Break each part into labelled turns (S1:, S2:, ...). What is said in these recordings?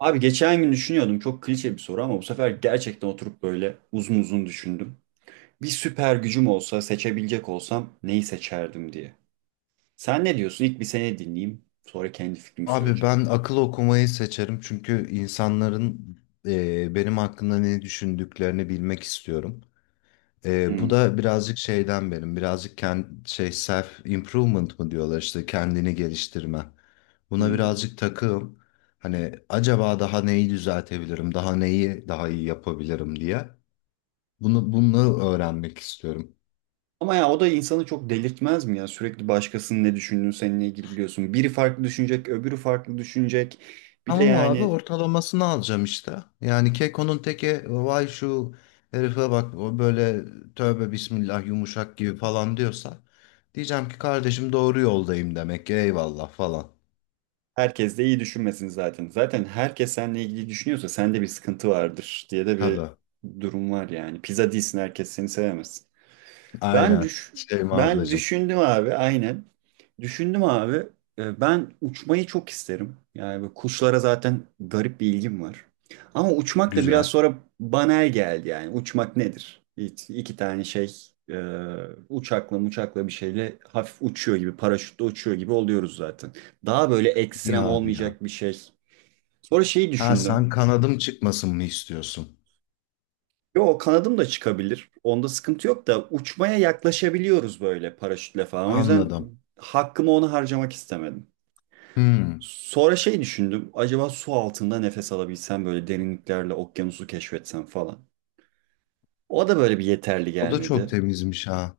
S1: Abi geçen gün düşünüyordum çok klişe bir soru ama bu sefer gerçekten oturup böyle uzun uzun düşündüm. Bir süper gücüm olsa seçebilecek olsam neyi seçerdim diye. Sen ne diyorsun? İlk bir seni dinleyeyim sonra kendi fikrimi
S2: Abi
S1: söyleyeceğim.
S2: ben akıl okumayı seçerim çünkü insanların benim hakkında ne düşündüklerini bilmek istiyorum. Bu
S1: Hmm,
S2: da birazcık şeyden benim, birazcık kend, şey self improvement mı diyorlar işte kendini geliştirme. Buna
S1: hmm.
S2: birazcık takığım. Hani acaba daha neyi düzeltebilirim, daha neyi daha iyi yapabilirim diye. Bunu öğrenmek istiyorum.
S1: Ama ya o da insanı çok delirtmez mi ya? Sürekli başkasının ne düşündüğünü seninle ilgili biliyorsun. Biri farklı düşünecek, öbürü farklı düşünecek. Bir de
S2: Tamam abi
S1: yani
S2: ortalamasını alacağım işte. Yani Keko'nun teki vay şu herife bak o böyle tövbe bismillah yumuşak gibi falan diyorsa diyeceğim ki kardeşim doğru yoldayım demek ki eyvallah falan.
S1: herkes de iyi düşünmesin zaten. Zaten herkes seninle ilgili düşünüyorsa sende bir sıkıntı vardır diye de bir
S2: Tabii,
S1: durum var yani. Pizza değilsin herkes seni sevemez. Ben
S2: aynen
S1: düş
S2: Şeyma
S1: ben
S2: ablacığım,
S1: düşündüm abi aynen. Düşündüm abi. Ben uçmayı çok isterim. Yani böyle kuşlara zaten garip bir ilgim var. Ama uçmak da biraz
S2: güzel.
S1: sonra banal geldi yani. Uçmak nedir? İki tane şey e, uçakla bir şeyle hafif uçuyor gibi paraşütle uçuyor gibi oluyoruz zaten. Daha böyle
S2: İyi
S1: ekstrem
S2: abi ya.
S1: olmayacak bir şey. Sonra şeyi
S2: Ha
S1: düşündüm.
S2: sen kanadım çıkmasın mı istiyorsun?
S1: Yo kanadım da çıkabilir. Onda sıkıntı yok da uçmaya yaklaşabiliyoruz böyle paraşütle falan. O yüzden
S2: Anladım.
S1: hakkımı ona harcamak istemedim.
S2: Hmm.
S1: Sonra şey düşündüm. Acaba su altında nefes alabilsem böyle derinliklerle okyanusu keşfetsem falan. O da böyle bir yeterli
S2: O da çok
S1: gelmedi.
S2: temizmiş ha.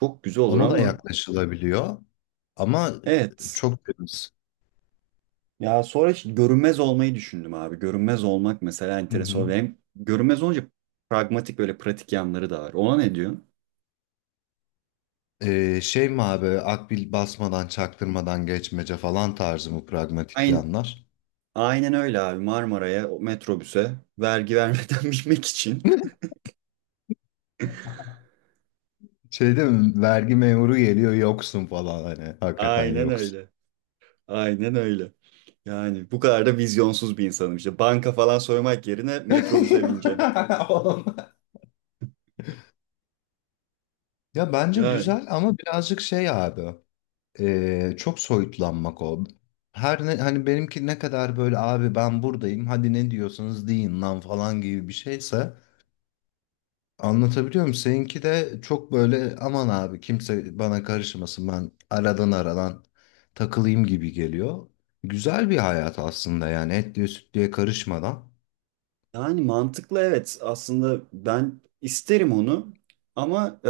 S1: Çok güzel olur
S2: Ona da
S1: ama
S2: yaklaşılabiliyor ama
S1: evet.
S2: çok temiz.
S1: Ya sonra hiç görünmez olmayı düşündüm abi. Görünmez olmak mesela enteresan. Hem görünmez olunca pragmatik böyle pratik yanları da var. Ona ne diyorsun?
S2: Şey mi abi akbil basmadan çaktırmadan geçmece falan tarzı mı pragmatik
S1: Aynı,
S2: yanlar?
S1: Aynen öyle abi Marmara'ya o metrobüse vergi vermeden binmek için.
S2: Şey değil mi, vergi memuru geliyor yoksun falan, hani hakikaten
S1: Aynen
S2: yoksun.
S1: öyle. Aynen öyle. Yani bu kadar da vizyonsuz bir insanım işte. Banka falan soymak yerine metrobüse bineceğim.
S2: Oğlum. Ya bence
S1: Yani.
S2: güzel ama birazcık şey abi, çok soyutlanmak o. Her ne, hani benimki ne kadar böyle abi ben buradayım hadi ne diyorsanız deyin lan falan gibi bir şeyse, anlatabiliyor muyum? Seninki de çok böyle aman abi kimse bana karışmasın ben aradan takılayım gibi geliyor. Güzel bir hayat aslında yani, etliye sütlüye karışmadan.
S1: Yani mantıklı evet. Aslında ben isterim onu ama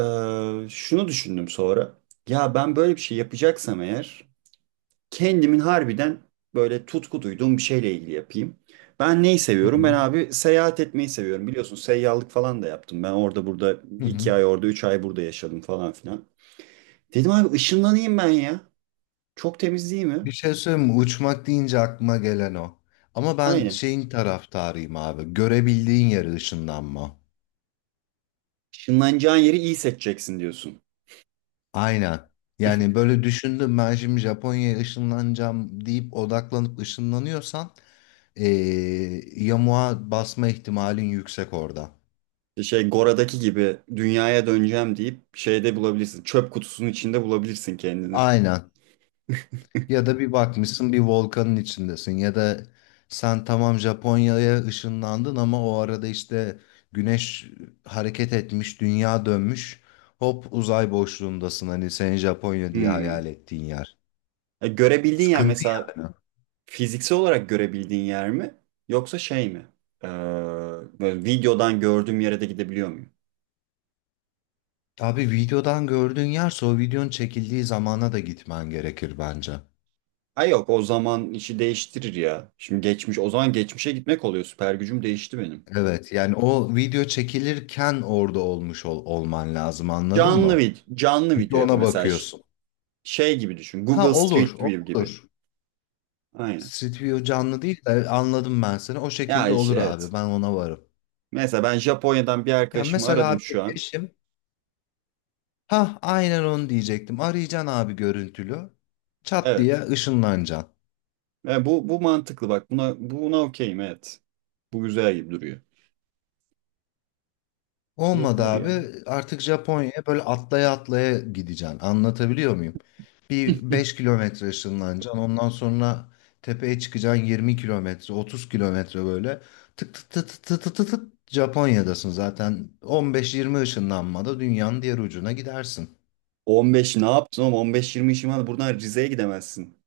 S1: şunu düşündüm sonra. Ya ben böyle bir şey yapacaksam eğer kendimin harbiden böyle tutku duyduğum bir şeyle ilgili yapayım. Ben neyi
S2: Hı
S1: seviyorum? Ben
S2: hı.
S1: abi seyahat etmeyi seviyorum. Biliyorsun seyyahlık falan da yaptım. Ben orada burada
S2: Hı
S1: iki
S2: hı.
S1: ay orada 3 ay burada yaşadım falan filan. Dedim abi ışınlanayım ben ya. Çok temiz değil mi?
S2: Bir şey söyleyeyim mi? Uçmak deyince aklıma gelen o. Ama ben
S1: Aynen.
S2: şeyin taraftarıyım abi. Görebildiğin yere ışınlanma.
S1: Işınlanacağın yeri iyi seçeceksin diyorsun.
S2: Aynen. Yani böyle düşündüm, ben şimdi Japonya'ya ışınlanacağım deyip odaklanıp ışınlanıyorsan yamuğa basma ihtimalin yüksek orada.
S1: İşte Şey Gora'daki gibi dünyaya döneceğim deyip şeyde bulabilirsin. Çöp kutusunun içinde bulabilirsin kendini.
S2: Aynen. Ya da bir bakmışsın bir volkanın içindesin, ya da sen tamam Japonya'ya ışınlandın ama o arada işte güneş hareket etmiş, dünya dönmüş. Hop uzay boşluğundasın, hani senin Japonya diye hayal
S1: Hmm.
S2: ettiğin yer.
S1: E, görebildiğin yer
S2: Sıkıntı
S1: mesela
S2: yani.
S1: fiziksel olarak görebildiğin yer mi? Yoksa şey mi? Ee, böyle videodan gördüğüm yere de gidebiliyor muyum?
S2: Abi videodan gördüğün yerse o videonun çekildiği zamana da gitmen gerekir bence.
S1: Ay yok o zaman işi değiştirir ya. Şimdi geçmiş o zaman geçmişe gitmek oluyor. Süper gücüm değişti benim.
S2: Evet yani o video çekilirken orada olmuş olman lazım, anladın mı?
S1: Canlı
S2: Çünkü
S1: video yap
S2: ona
S1: mesela
S2: bakıyorsun.
S1: şey gibi düşün.
S2: Ha,
S1: Google
S2: olur,
S1: Street View gibi.
S2: olur.
S1: Aynen.
S2: Stüdyo canlı değil de, anladım ben seni. O
S1: Ya
S2: şekilde olur abi,
S1: evet.
S2: ben ona varım.
S1: Mesela ben Japonya'dan bir
S2: Ya
S1: arkadaşımı
S2: mesela
S1: aradım
S2: abi
S1: şu an.
S2: eşim, ha aynen onu diyecektim. Arayacaksın abi görüntülü. Çat diye
S1: Evet.
S2: ışınlanacaksın.
S1: Ve bu mantıklı bak. Buna okeyim evet. Bu güzel gibi duruyor.
S2: Olmadı
S1: Yapılır ya.
S2: abi. Artık Japonya'ya böyle atlaya atlaya gideceksin. Anlatabiliyor muyum? Bir 5 kilometre ışınlanacaksın. Ondan sonra tepeye çıkacaksın, 20 kilometre, 30 kilometre böyle. Tık tık tık tık tık tık tık tık Japonya'dasın zaten. 15-20 ışınlanmada dünyanın diğer ucuna gidersin.
S1: 15 ne yaptın oğlum? 15-20 işin var. Buradan Rize'ye gidemezsin.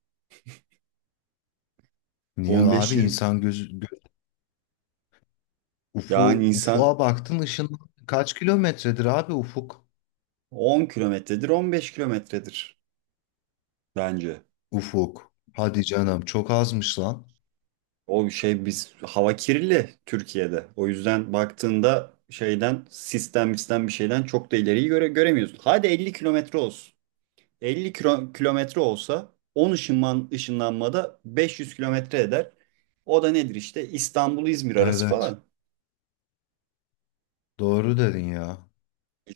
S2: Niye abi,
S1: 15-20
S2: insan gözü göz, ufu,
S1: yani insan
S2: ufuğa baktın, ışın kaç kilometredir abi ufuk?
S1: 10 kilometredir 15 kilometredir bence.
S2: Ufuk. Hadi canım, çok azmış lan.
S1: O şey biz hava kirli Türkiye'de. O yüzden baktığında şeyden sistem sistem bir şeyden çok da ileriyi göremiyorsun. Hadi 50 kilometre olsun. 50 kilometre olsa 10 ışınlanmada 500 kilometre eder. O da nedir işte İstanbul-İzmir arası
S2: Evet.
S1: falan.
S2: Doğru dedin ya.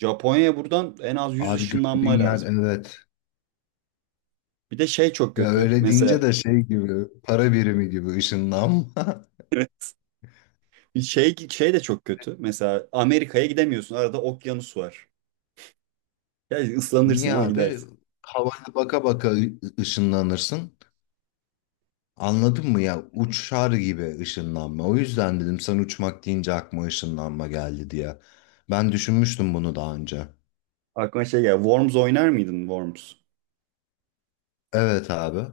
S1: Japonya'ya buradan en az 100
S2: Abi
S1: ışınlanma
S2: gördüğün yer,
S1: lazım.
S2: evet.
S1: Bir de şey çok
S2: Ya
S1: kötü.
S2: öyle deyince
S1: Mesela
S2: de şey gibi, para birimi gibi ışınlanma.
S1: şey de çok kötü. Mesela Amerika'ya gidemiyorsun. Arada okyanus var. Ya
S2: Niye
S1: ıslanırsın ama
S2: abi?
S1: gidersin.
S2: Havaya baka baka ışınlanırsın. Anladın mı ya? Uçar gibi ışınlanma. O yüzden dedim sen uçmak deyince aklıma ışınlanma geldi diye. Ben düşünmüştüm bunu daha önce.
S1: Aklıma şey geldi. Worms oynar mıydın Worms?
S2: Evet abi.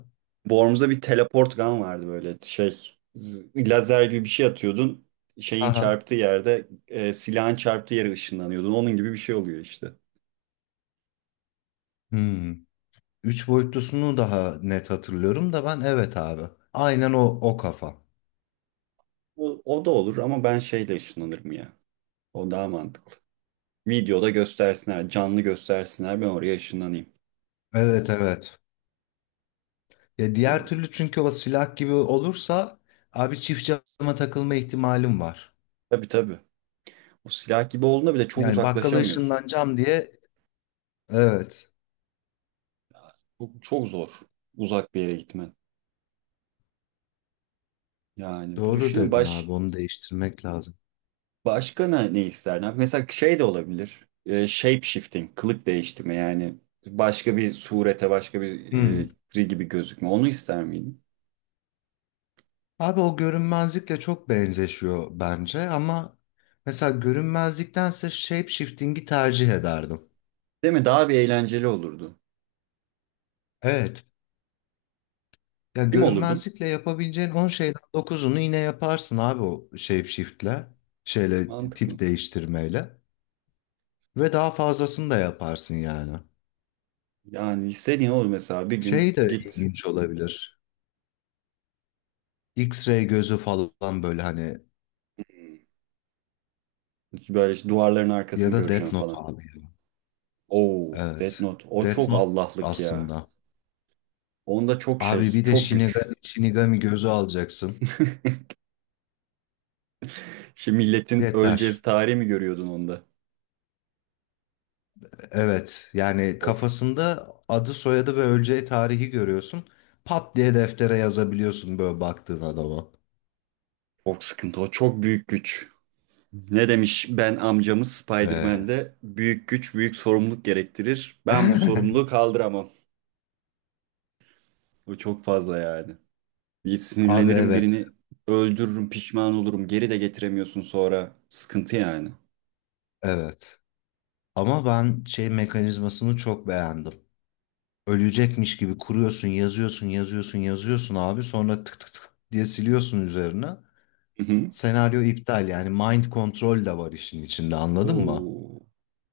S1: Worms'da bir teleport gun vardı böyle şey. Lazer gibi bir şey atıyordun. Şeyin
S2: Aha.
S1: çarptığı yerde e, silahın çarptığı yere ışınlanıyordun. Onun gibi bir şey oluyor işte.
S2: Hmm. Üç boyutlusunu daha net hatırlıyorum da ben, evet abi. Aynen o kafa.
S1: O da olur ama ben şeyle ışınlanırım ya. O daha mantıklı. Videoda göstersinler, canlı göstersinler ben oraya ışınlanayım.
S2: Evet, evet. Ya diğer
S1: Hmm.
S2: türlü çünkü o silah gibi olursa abi çift cama takılma ihtimalim var.
S1: Tabii tabii. O silah gibi olduğunda bile çok
S2: Yani bakkala
S1: uzaklaşamıyorsun.
S2: ışınlanacağım diye, evet
S1: Çok, çok zor uzak bir yere gitmen. Yani bir
S2: doğru
S1: düşünün
S2: dedin abi, onu değiştirmek lazım.
S1: başka ne isterdin? Mesela şey de olabilir. Shape shifting, kılık değiştirme yani başka bir surete, başka bir e,
S2: Hmm.
S1: biri gibi gözükme. Onu ister miydin?
S2: Abi o görünmezlikle çok benzeşiyor bence, ama mesela görünmezliktense shape shifting'i tercih ederdim.
S1: Değil mi? Daha bir eğlenceli olurdu.
S2: Evet. Ya
S1: Kim olurdun?
S2: görünmezlikle yapabileceğin 10 şeyden dokuzunu yine yaparsın abi o shape shift'le. Şeyle,
S1: Mantıklı.
S2: tip değiştirmeyle ve daha fazlasını da yaparsın yani.
S1: Yani istediğin olur mesela bir gün
S2: Şey de
S1: git
S2: ilginç olabilir. X-ray gözü falan, böyle hani,
S1: böyle işte duvarların
S2: ya
S1: arkasını
S2: da Death
S1: göreceğim
S2: Note
S1: falan.
S2: abi, ya.
S1: Oo, Death
S2: Evet.
S1: Note. O
S2: Death
S1: çok
S2: Note
S1: Allah'lık ya.
S2: aslında.
S1: Onda çok
S2: Abi
S1: şey,
S2: bir de
S1: çok güç.
S2: Shinigami gözü alacaksın.
S1: Şimdi milletin öleceğiz
S2: Yeter.
S1: tarihi mi görüyordun onda?
S2: Evet. Yani
S1: Of.
S2: kafasında adı, soyadı ve öleceği tarihi görüyorsun. Pat diye deftere yazabiliyorsun böyle baktığın adama.
S1: Çok sıkıntı o. Çok büyük güç. Ne demiş ben amcamız
S2: Ee,
S1: Spider-Man'de büyük güç büyük sorumluluk gerektirir. Ben bu sorumluluğu kaldıramam. Bu çok fazla yani. Bir
S2: Abi
S1: sinirlenirim
S2: evet.
S1: birini öldürürüm pişman olurum geri de getiremiyorsun sonra. Sıkıntı yani.
S2: Evet. Ama ben şey mekanizmasını çok beğendim. Ölecekmiş gibi kuruyorsun, yazıyorsun, yazıyorsun, yazıyorsun abi. Sonra tık tık tık diye siliyorsun üzerine.
S1: Hı hı.
S2: Senaryo iptal, yani mind control de var işin içinde, anladın mı?
S1: Oo.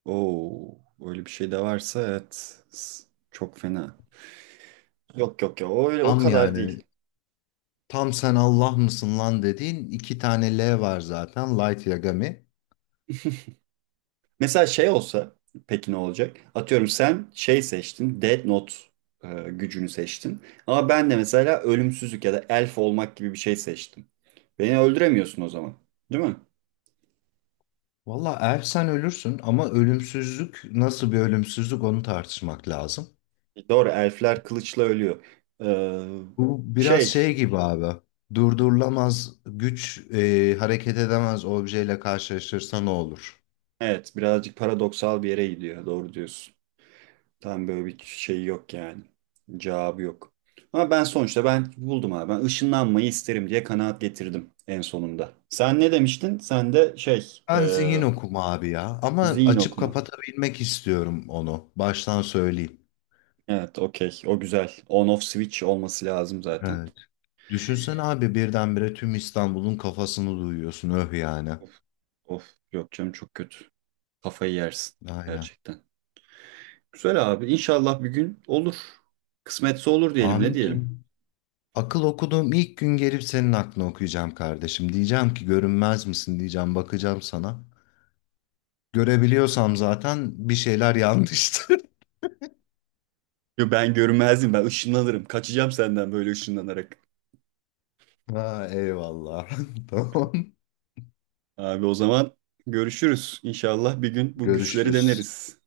S1: Oo. Öyle bir şey de varsa evet. Çok fena. Yok yok ya o öyle o
S2: Tam
S1: kadar
S2: yani,
S1: değil.
S2: tam sen Allah mısın lan dediğin, iki tane L var zaten, Light Yagami.
S1: Mesela şey olsa peki ne olacak? Atıyorum sen şey seçtin, Death Note gücünü seçtin. Ama ben de mesela ölümsüzlük ya da elf olmak gibi bir şey seçtim. Beni öldüremiyorsun o zaman. Değil mi?
S2: Valla ersen ölürsün ama ölümsüzlük nasıl bir ölümsüzlük, onu tartışmak lazım.
S1: Doğru, elfler kılıçla ölüyor. Ee,
S2: Bu biraz
S1: şey,
S2: şey gibi abi. Durdurulamaz güç hareket edemez objeyle karşılaşırsa ne olur?
S1: evet birazcık paradoksal bir yere gidiyor. Doğru diyorsun. Tam böyle bir şey yok yani. Cevabı yok. Ama ben sonuçta ben buldum abi. Ben ışınlanmayı isterim diye kanaat getirdim en sonunda. Sen ne demiştin? Sen de
S2: Ben zihin okuma abi ya. Ama açıp
S1: Zinok mu?
S2: kapatabilmek istiyorum onu. Baştan söyleyeyim.
S1: Evet, okey. O güzel. On off switch olması lazım zaten.
S2: Evet. Düşünsene abi, birdenbire tüm İstanbul'un kafasını duyuyorsun. Öh yani.
S1: Of, of. Yok canım çok kötü. Kafayı yersin
S2: Aynen.
S1: gerçekten. Güzel abi. İnşallah bir gün olur. Kısmetse olur diyelim. Ne
S2: Amin
S1: diyelim?
S2: canım. Akıl okuduğum ilk gün gelip senin aklını okuyacağım kardeşim. Diyeceğim ki görünmez misin, diyeceğim. Bakacağım sana. Görebiliyorsam zaten bir şeyler yanlıştır.
S1: Yo, ben görünmezdim. Ben ışınlanırım. Kaçacağım senden böyle ışınlanarak.
S2: Ha, eyvallah. Tamam.
S1: Abi o zaman görüşürüz. İnşallah bir gün bu güçleri
S2: Görüşürüz.
S1: deneriz.